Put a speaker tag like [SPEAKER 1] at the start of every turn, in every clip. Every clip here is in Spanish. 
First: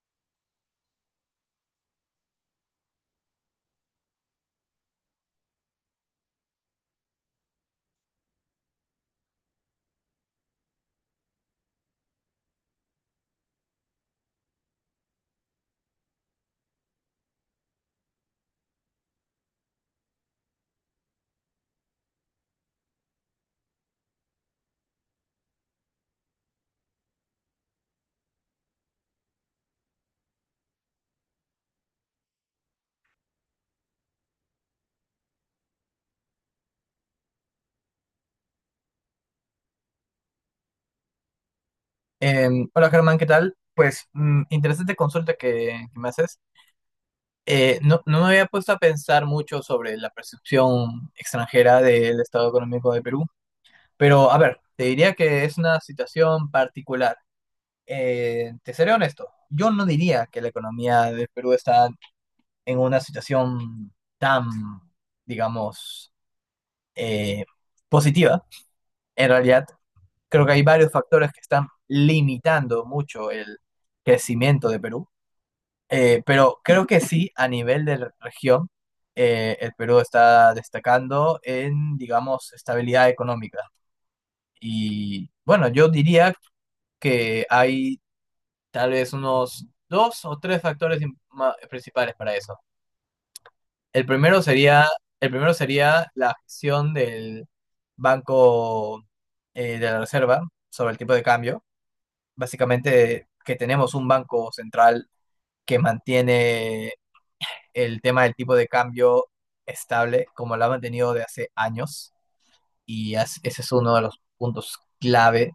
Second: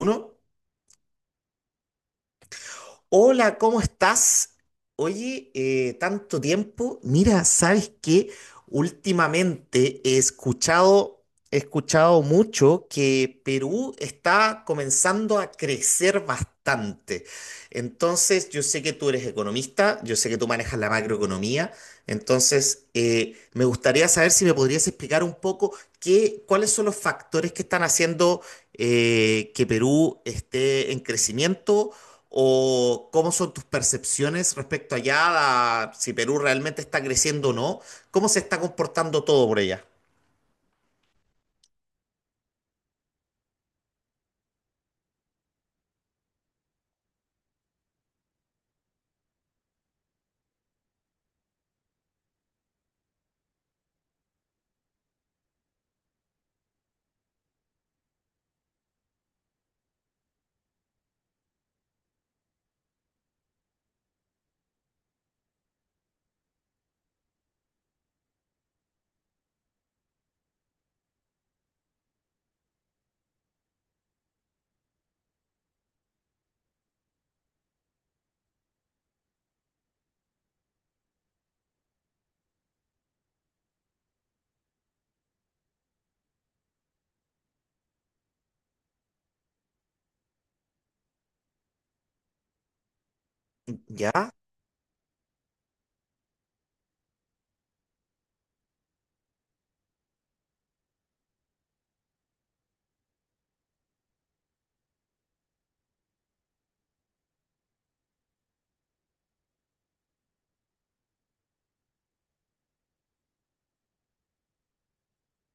[SPEAKER 1] Uno, hola, ¿cómo estás? Oye, tanto tiempo. Mira, ¿sabes qué? Últimamente he escuchado mucho que Perú está comenzando a crecer bastante. Entonces, yo sé que tú eres economista, yo sé que tú manejas la macroeconomía. Entonces, me gustaría saber si me podrías explicar un poco. ¿Cuáles son los factores que están haciendo que Perú esté en crecimiento? ¿O cómo son tus percepciones respecto allá a si Perú realmente está creciendo o no? ¿Cómo se está comportando todo por allá?
[SPEAKER 2] Hola Germán, ¿qué tal? Pues interesante consulta que me haces. No me había puesto a pensar mucho sobre la percepción extranjera del estado económico de Perú, pero a ver, te diría que es una situación particular. Te seré honesto, yo no diría que la economía de Perú está en una situación tan, digamos, eh, positiva. En realidad, creo que hay varios factores que están limitando mucho el crecimiento de Perú. Pero creo que sí, a nivel de región, el Perú está destacando en, digamos, estabilidad económica. Y bueno, yo diría que hay tal vez unos dos o tres factores principales para eso. El
[SPEAKER 1] ¿Ya?
[SPEAKER 2] primero sería, el primero sería la gestión del Banco de la Reserva sobre el tipo de cambio. Básicamente que tenemos un banco central que mantiene el tema del tipo de cambio estable como lo ha mantenido de hace años y ese es uno de los puntos clave,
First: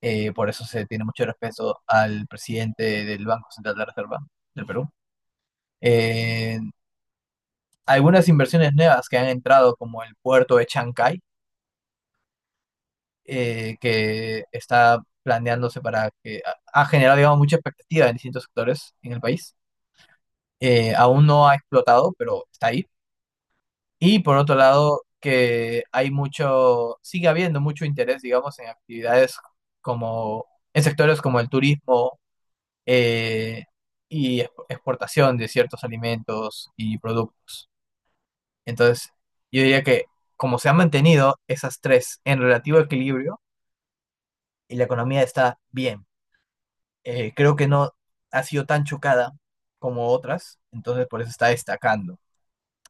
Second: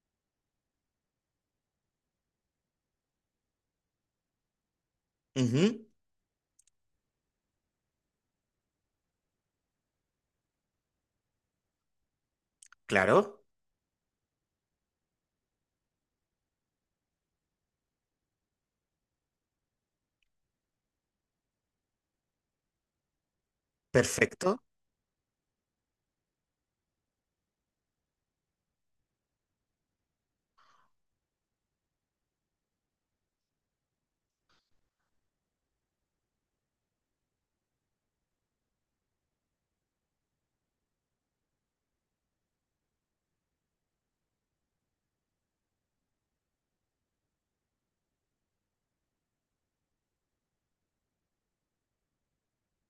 [SPEAKER 2] por eso se tiene mucho respeto al presidente del Banco Central de la Reserva del Perú.
[SPEAKER 1] Ujú.
[SPEAKER 2] Eh, Algunas inversiones nuevas que han entrado como el puerto de Chancay,
[SPEAKER 1] Claro,
[SPEAKER 2] que está planeándose para que ha generado, digamos, mucha expectativa en distintos sectores en el país. Aún no ha explotado, pero está ahí. Y por otro
[SPEAKER 1] perfecto.
[SPEAKER 2] lado, que hay mucho, sigue habiendo mucho interés, digamos, en actividades como, en sectores como el turismo eh, y exportación de ciertos alimentos y productos. Entonces, yo diría que como se han mantenido esas tres en relativo equilibrio y la economía está bien, creo que no ha sido tan chocada como otras, entonces por eso está destacando.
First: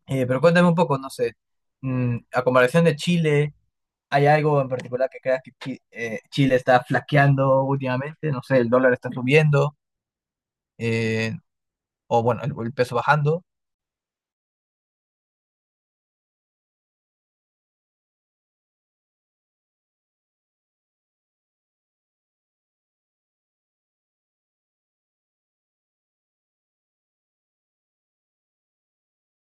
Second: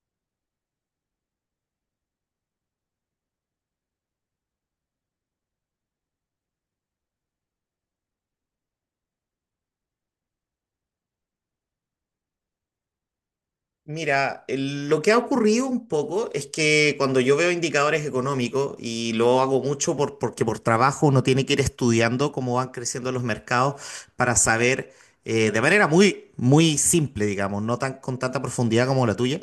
[SPEAKER 2] Pero cuéntame un poco, no sé, a comparación de Chile. ¿Hay algo en particular que creas que Chile está flaqueando últimamente? No sé, el dólar está subiendo, eh, o bueno, el peso bajando.
[SPEAKER 1] Mira, lo que ha ocurrido un poco es que cuando yo veo indicadores económicos, y lo hago mucho porque por trabajo uno tiene que ir estudiando cómo van creciendo los mercados para saber de manera muy, muy simple, digamos, no tan con tanta profundidad como la tuya,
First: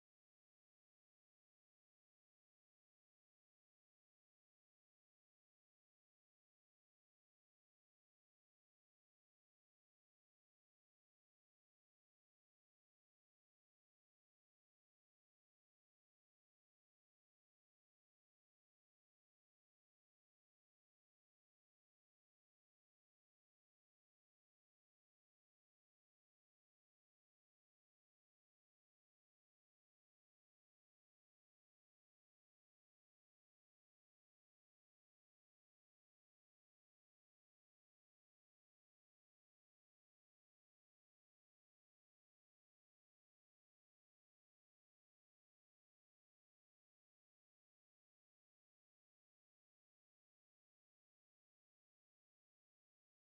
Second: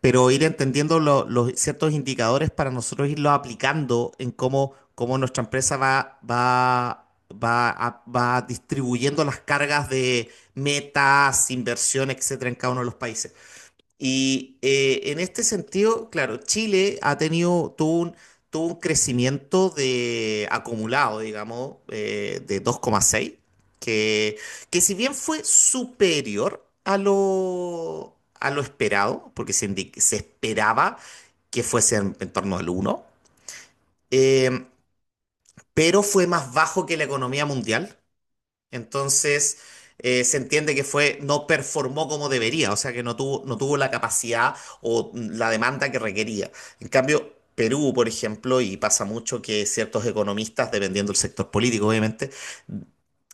[SPEAKER 1] pero ir entendiendo los ciertos indicadores para nosotros irlos aplicando en cómo nuestra empresa va distribuyendo las cargas de metas, inversión, etcétera, en cada uno de los países. Y en este sentido, claro, Chile ha tenido, tuvo un crecimiento de acumulado, digamos, de dos coma seis que, que si bien fue superior a lo esperado, porque se esperaba que fuese en torno al uno eh, pero fue más bajo que la economía mundial, entonces, se entiende que fue, no performó como debería, o sea que no tuvo la capacidad o la demanda que requería. En cambio, Perú, por ejemplo, y pasa mucho que ciertos economistas, dependiendo del sector político, obviamente,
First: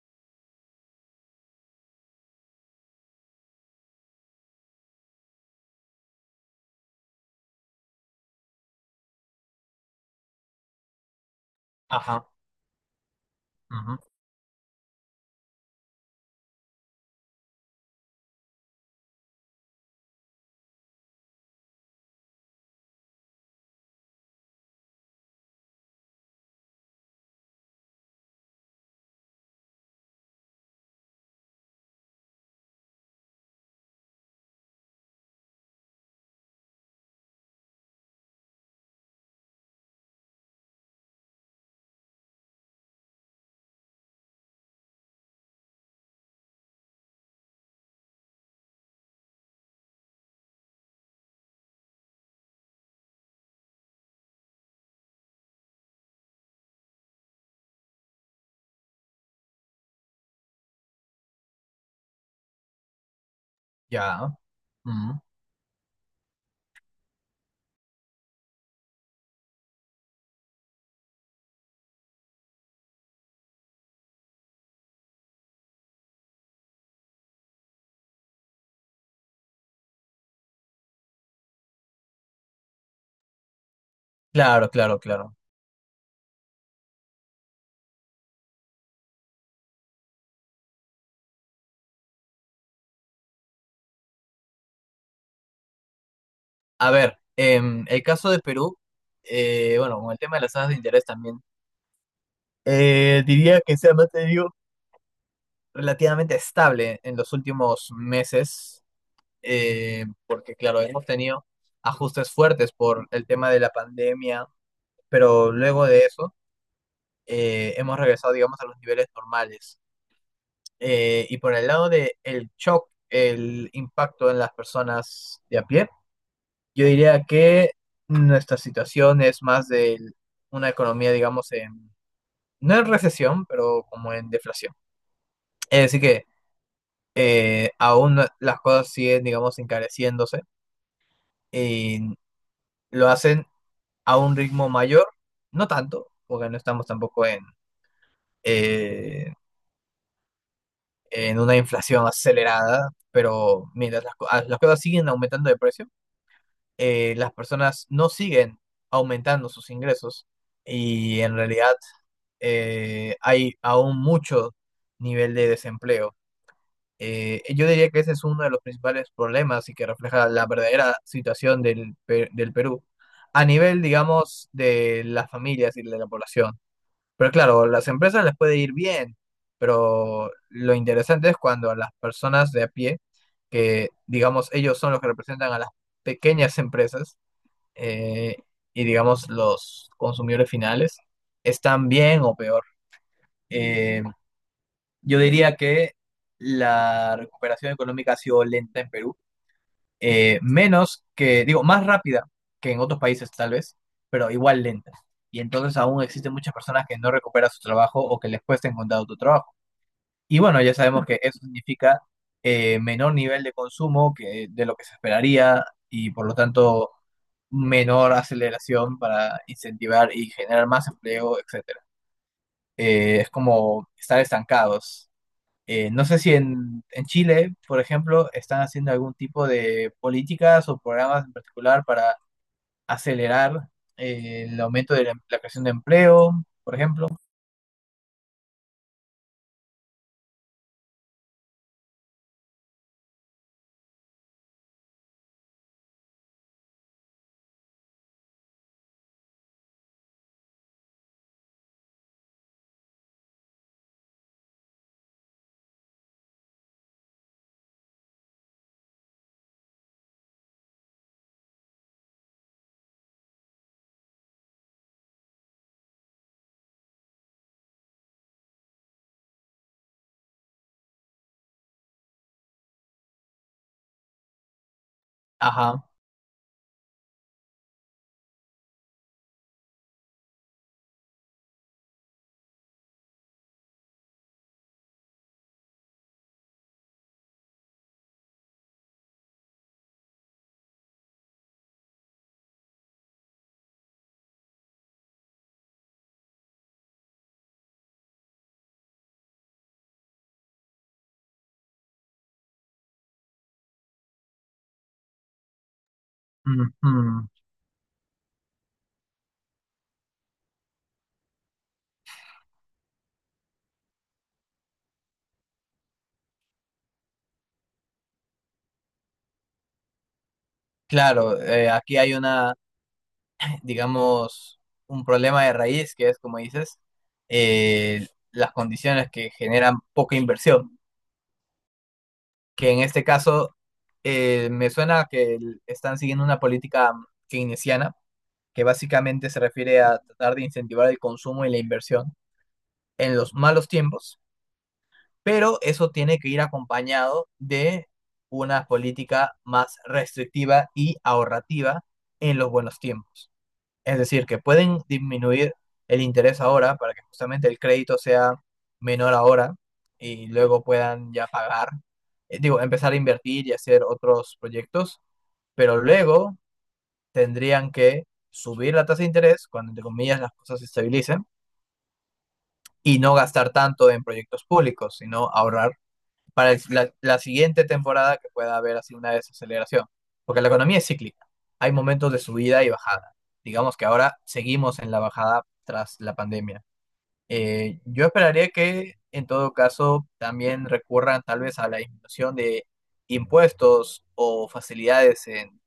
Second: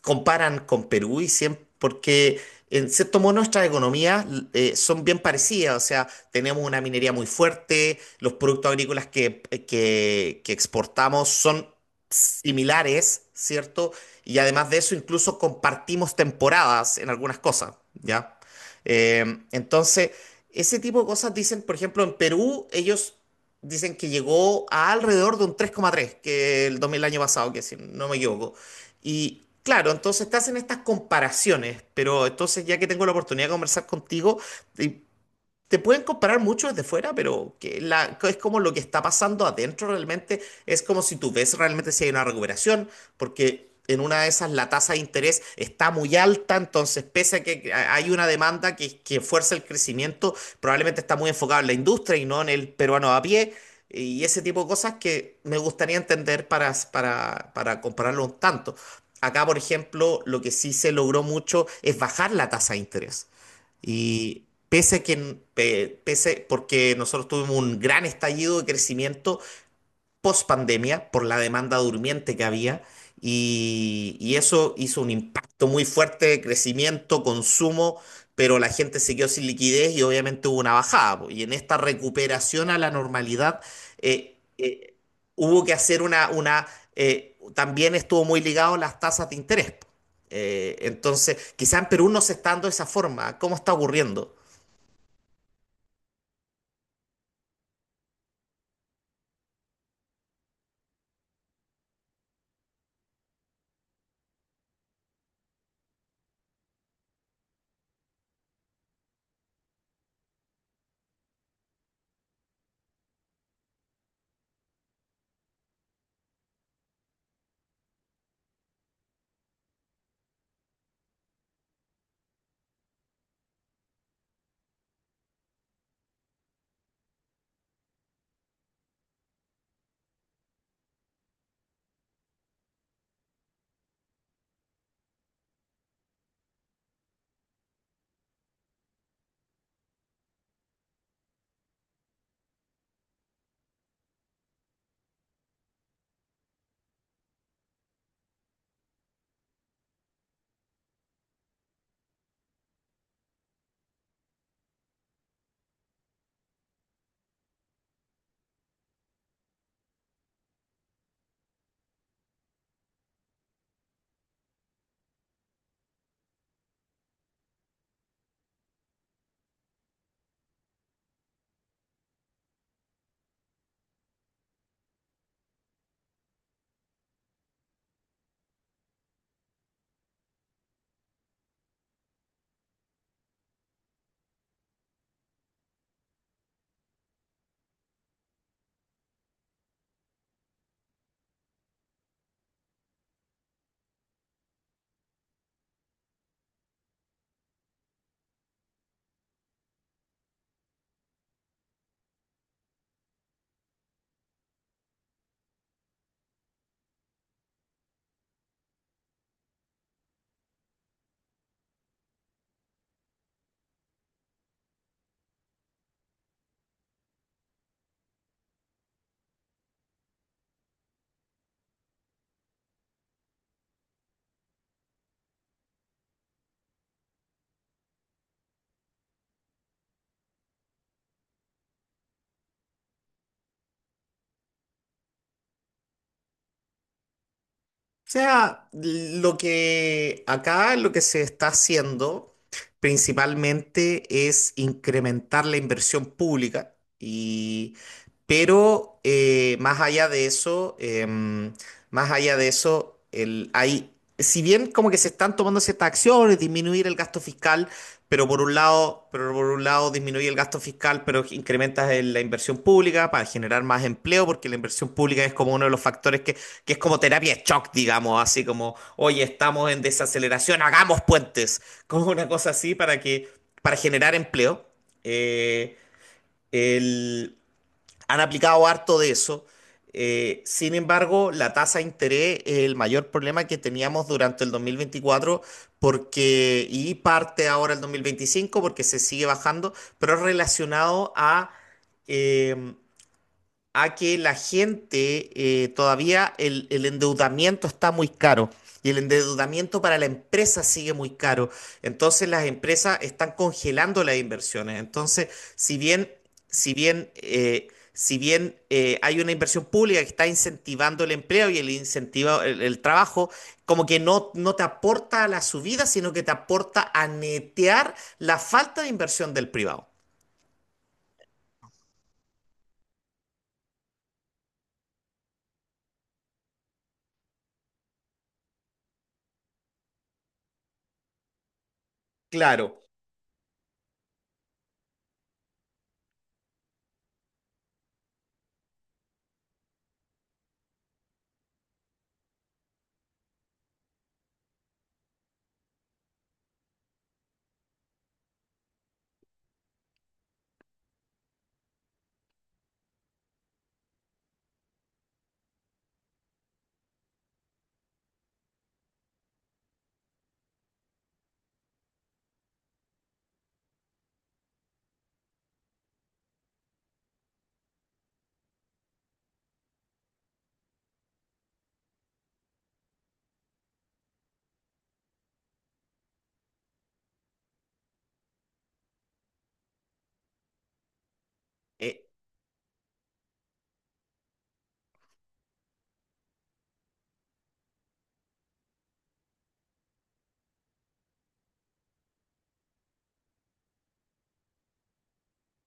[SPEAKER 1] comparan con Perú y siempre, porque en cierto modo nuestras economías son bien parecidas, o sea, tenemos una minería muy fuerte, los productos agrícolas que exportamos son
[SPEAKER 2] Ajá,
[SPEAKER 1] similares, ¿cierto?
[SPEAKER 2] ujú,
[SPEAKER 1] Y además de eso, incluso compartimos temporadas en algunas cosas, ¿ya? Eh, entonces, ese tipo de cosas dicen, por ejemplo, en Perú, ellos dicen que llegó a alrededor de un 3,3, que el 2000 año pasado, que si no me equivoco. Y claro, entonces te hacen estas comparaciones, pero entonces ya que tengo la oportunidad de conversar contigo, y te pueden comparar mucho desde fuera, pero que la, que es como lo que está pasando adentro realmente. Es como si tú ves realmente si hay una recuperación, porque en una de esas la tasa de interés está muy alta, entonces pese a que hay una demanda que fuerza el crecimiento, probablemente está muy enfocada en la industria y no en el peruano a pie. Y ese tipo de cosas que me gustaría entender para compararlo un tanto. Acá, por ejemplo, lo que sí se logró mucho es bajar la tasa de interés.
[SPEAKER 2] ya.
[SPEAKER 1] Y pese a
[SPEAKER 2] Ujú.
[SPEAKER 1] que, porque nosotros tuvimos un gran estallido de crecimiento post pandemia por la demanda durmiente que había y eso hizo un impacto muy fuerte de crecimiento, consumo, pero la gente se quedó sin liquidez y obviamente hubo una bajada. Po. Y en esta recuperación a la normalidad eh,
[SPEAKER 2] Claro,
[SPEAKER 1] eh,
[SPEAKER 2] claro, claro.
[SPEAKER 1] hubo que hacer una también estuvo muy ligado a las tasas de interés. Po. Entonces, quizá en Perú no se está dando de esa forma. ¿Cómo está ocurriendo?
[SPEAKER 2] A ver, el caso de Perú, bueno, con el tema de las tasas de interés también, diría que se ha mantenido relativamente estable en los últimos meses, porque claro, hemos tenido ajustes fuertes por el tema de la pandemia, pero luego de eso hemos regresado, digamos, a los niveles normales. Y por el lado de el shock, el impacto en las personas de a pie, yo diría que nuestra situación es más de una economía, digamos, en, no en recesión, pero como en deflación. Es decir que aún no- las cosas siguen, digamos, encareciéndose y lo hacen a un ritmo mayor, no tanto, porque no estamos tampoco en… eh, en una inflación acelerada, pero mientras las cosas siguen aumentando de precio, las personas no siguen aumentando sus ingresos y en realidad hay aún mucho nivel de desempleo. Yo diría que ese es uno de los principales problemas y que refleja la verdadera situación del Perú a nivel, digamos, de las familias y de la población. Pero claro, las empresas les puede ir bien, pero lo interesante es cuando a las personas de a pie, que digamos ellos son los que representan a las pequeñas empresas, eh, y digamos los consumidores finales, están bien o peor. Eh, yo diría que la recuperación económica ha sido lenta en Perú, menos que, digo, más rápida que en otros países tal vez, pero igual lenta. Y entonces aún existen muchas personas que no recuperan su trabajo o que les cuesta encontrar otro trabajo. Y bueno, ya sabemos que eso significa menor nivel de consumo que, de lo que se esperaría, y por lo tanto menor aceleración para incentivar y generar más empleo, etcétera. Es como estar estancados. No sé si en, en Chile, por ejemplo, están haciendo algún tipo de políticas o programas en particular para acelerar el aumento de la creación de empleo, por ejemplo.
[SPEAKER 1] O sea, lo que acá lo que se está haciendo principalmente es incrementar la inversión pública pero más allá de eso, más allá de eso, hay, si bien como que se están tomando ciertas acciones, disminuir el gasto fiscal, pero por un lado, pero por un lado disminuye el gasto fiscal, pero incrementas la inversión pública para generar más empleo, porque la inversión pública es como uno de los factores que es como terapia de shock, digamos, así como, oye, estamos en desaceleración, hagamos puentes, como una cosa así para que, para generar empleo. Eh,
[SPEAKER 2] Ajá.
[SPEAKER 1] el, Han aplicado harto de eso. Sin embargo, la tasa de interés es el mayor problema que teníamos durante el 2024 porque, y parte ahora el 2025 porque se sigue bajando, pero es relacionado a, em, a que la gente todavía el endeudamiento está muy caro y el endeudamiento para la empresa sigue muy caro. Entonces las empresas están congelando las inversiones. Entonces, si bien, si bien,
[SPEAKER 2] Ujú.
[SPEAKER 1] eh, si bien eh, hay una inversión pública que está incentivando el empleo y el incentivo, el trabajo, como que no, no te aporta a la subida, sino que te aporta a netear la falta de inversión del privado.
[SPEAKER 2] Claro, aquí hay una, digamos, un problema de raíz que es, como dices, eh, las condiciones que generan poca inversión,
[SPEAKER 1] Claro.
[SPEAKER 2] que en este caso me suena que están siguiendo una política keynesiana que básicamente se refiere a tratar de incentivar el consumo y la inversión en los malos tiempos, pero eso tiene que ir acompañado de una política más restrictiva y ahorrativa en los buenos tiempos. Es decir, que pueden disminuir el interés ahora para que justamente el crédito sea menor ahora y luego puedan ya pagar, digo, empezar a invertir y hacer otros proyectos, pero luego tendrían que subir la tasa de interés cuando, entre comillas, las cosas se estabilicen y no gastar tanto en proyectos públicos, sino ahorrar para la siguiente temporada que pueda haber así una desaceleración. Porque la economía es cíclica. Hay
[SPEAKER 1] eh,
[SPEAKER 2] momentos de subida y bajada. Digamos que ahora seguimos en la bajada tras la pandemia. Yo esperaría que en todo caso también recurran tal vez a la disminución de impuestos o facilidades en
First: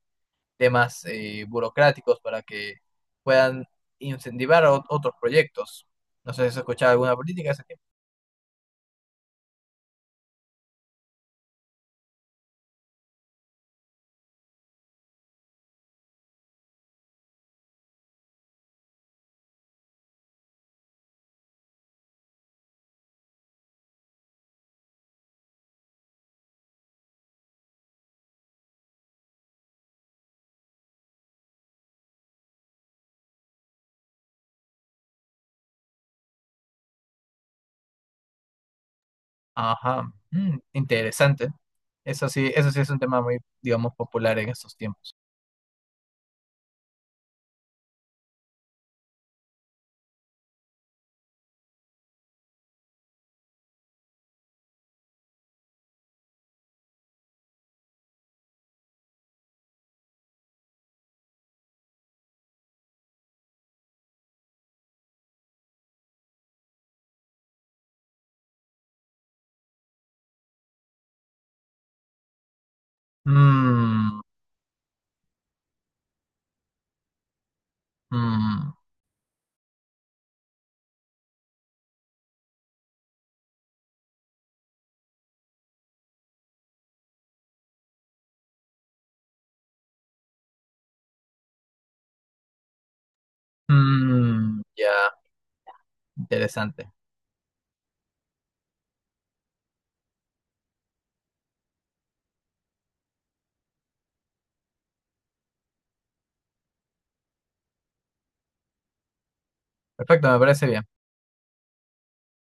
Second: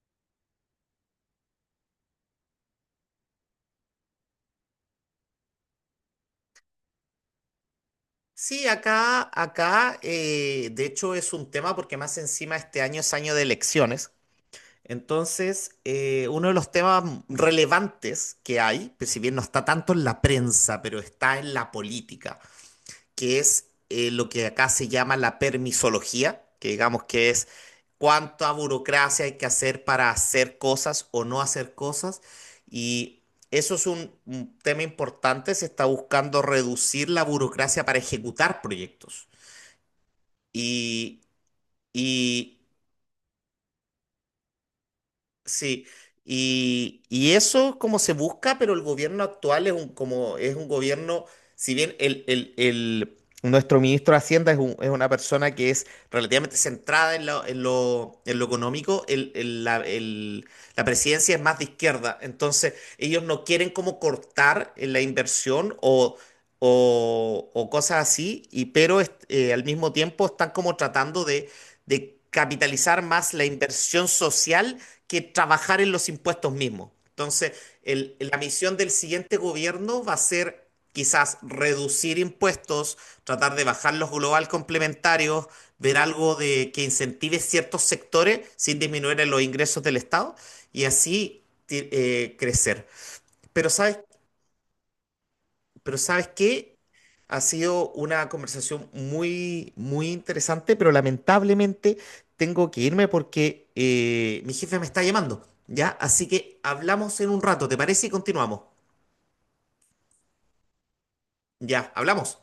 [SPEAKER 2] temas burocráticos para que puedan incentivar otros proyectos. No sé si has escuchado alguna política de ese tipo.
[SPEAKER 1] Sí, acá, acá, de hecho es un tema porque más encima este año es año de elecciones. Entonces, uno de los temas relevantes que hay, pues si bien no está tanto en la prensa, pero está en la política que es lo que acá se llama la permisología, que digamos que es cuánta burocracia hay que hacer para hacer cosas o no hacer cosas. Y eso es un tema importante, se está buscando reducir la burocracia para ejecutar proyectos.
[SPEAKER 2] Ajá,
[SPEAKER 1] Y,
[SPEAKER 2] interesante.
[SPEAKER 1] y
[SPEAKER 2] Eso sí es un tema muy, digamos, popular en estos tiempos.
[SPEAKER 1] Sí, y eso es como se busca, pero el gobierno actual es un, como, es un gobierno, si bien nuestro ministro de Hacienda es una persona que es relativamente centrada en lo económico, la presidencia es más de izquierda, entonces ellos no quieren como cortar en la inversión o, o cosas así, pero al mismo tiempo están como tratando de capitalizar más la inversión
[SPEAKER 2] Mm,
[SPEAKER 1] social que trabajar en los impuestos mismos. Entonces, la
[SPEAKER 2] mm,
[SPEAKER 1] misión del siguiente gobierno va a ser quizás reducir impuestos, tratar de bajar los global complementarios, ver algo de que incentive ciertos sectores sin disminuir en los ingresos del Estado y así crecer. Pero ¿sabes
[SPEAKER 2] ya,
[SPEAKER 1] pero ¿sabes qué?
[SPEAKER 2] interesante.
[SPEAKER 1] Ha sido una conversación muy, muy interesante, pero lamentablemente tengo que irme porque mi jefe me está llamando, ¿ya? Así que hablamos en un rato, ¿te parece? Y continuamos.
[SPEAKER 2] Perfecto, me parece bien.
[SPEAKER 1] Ya, hablamos.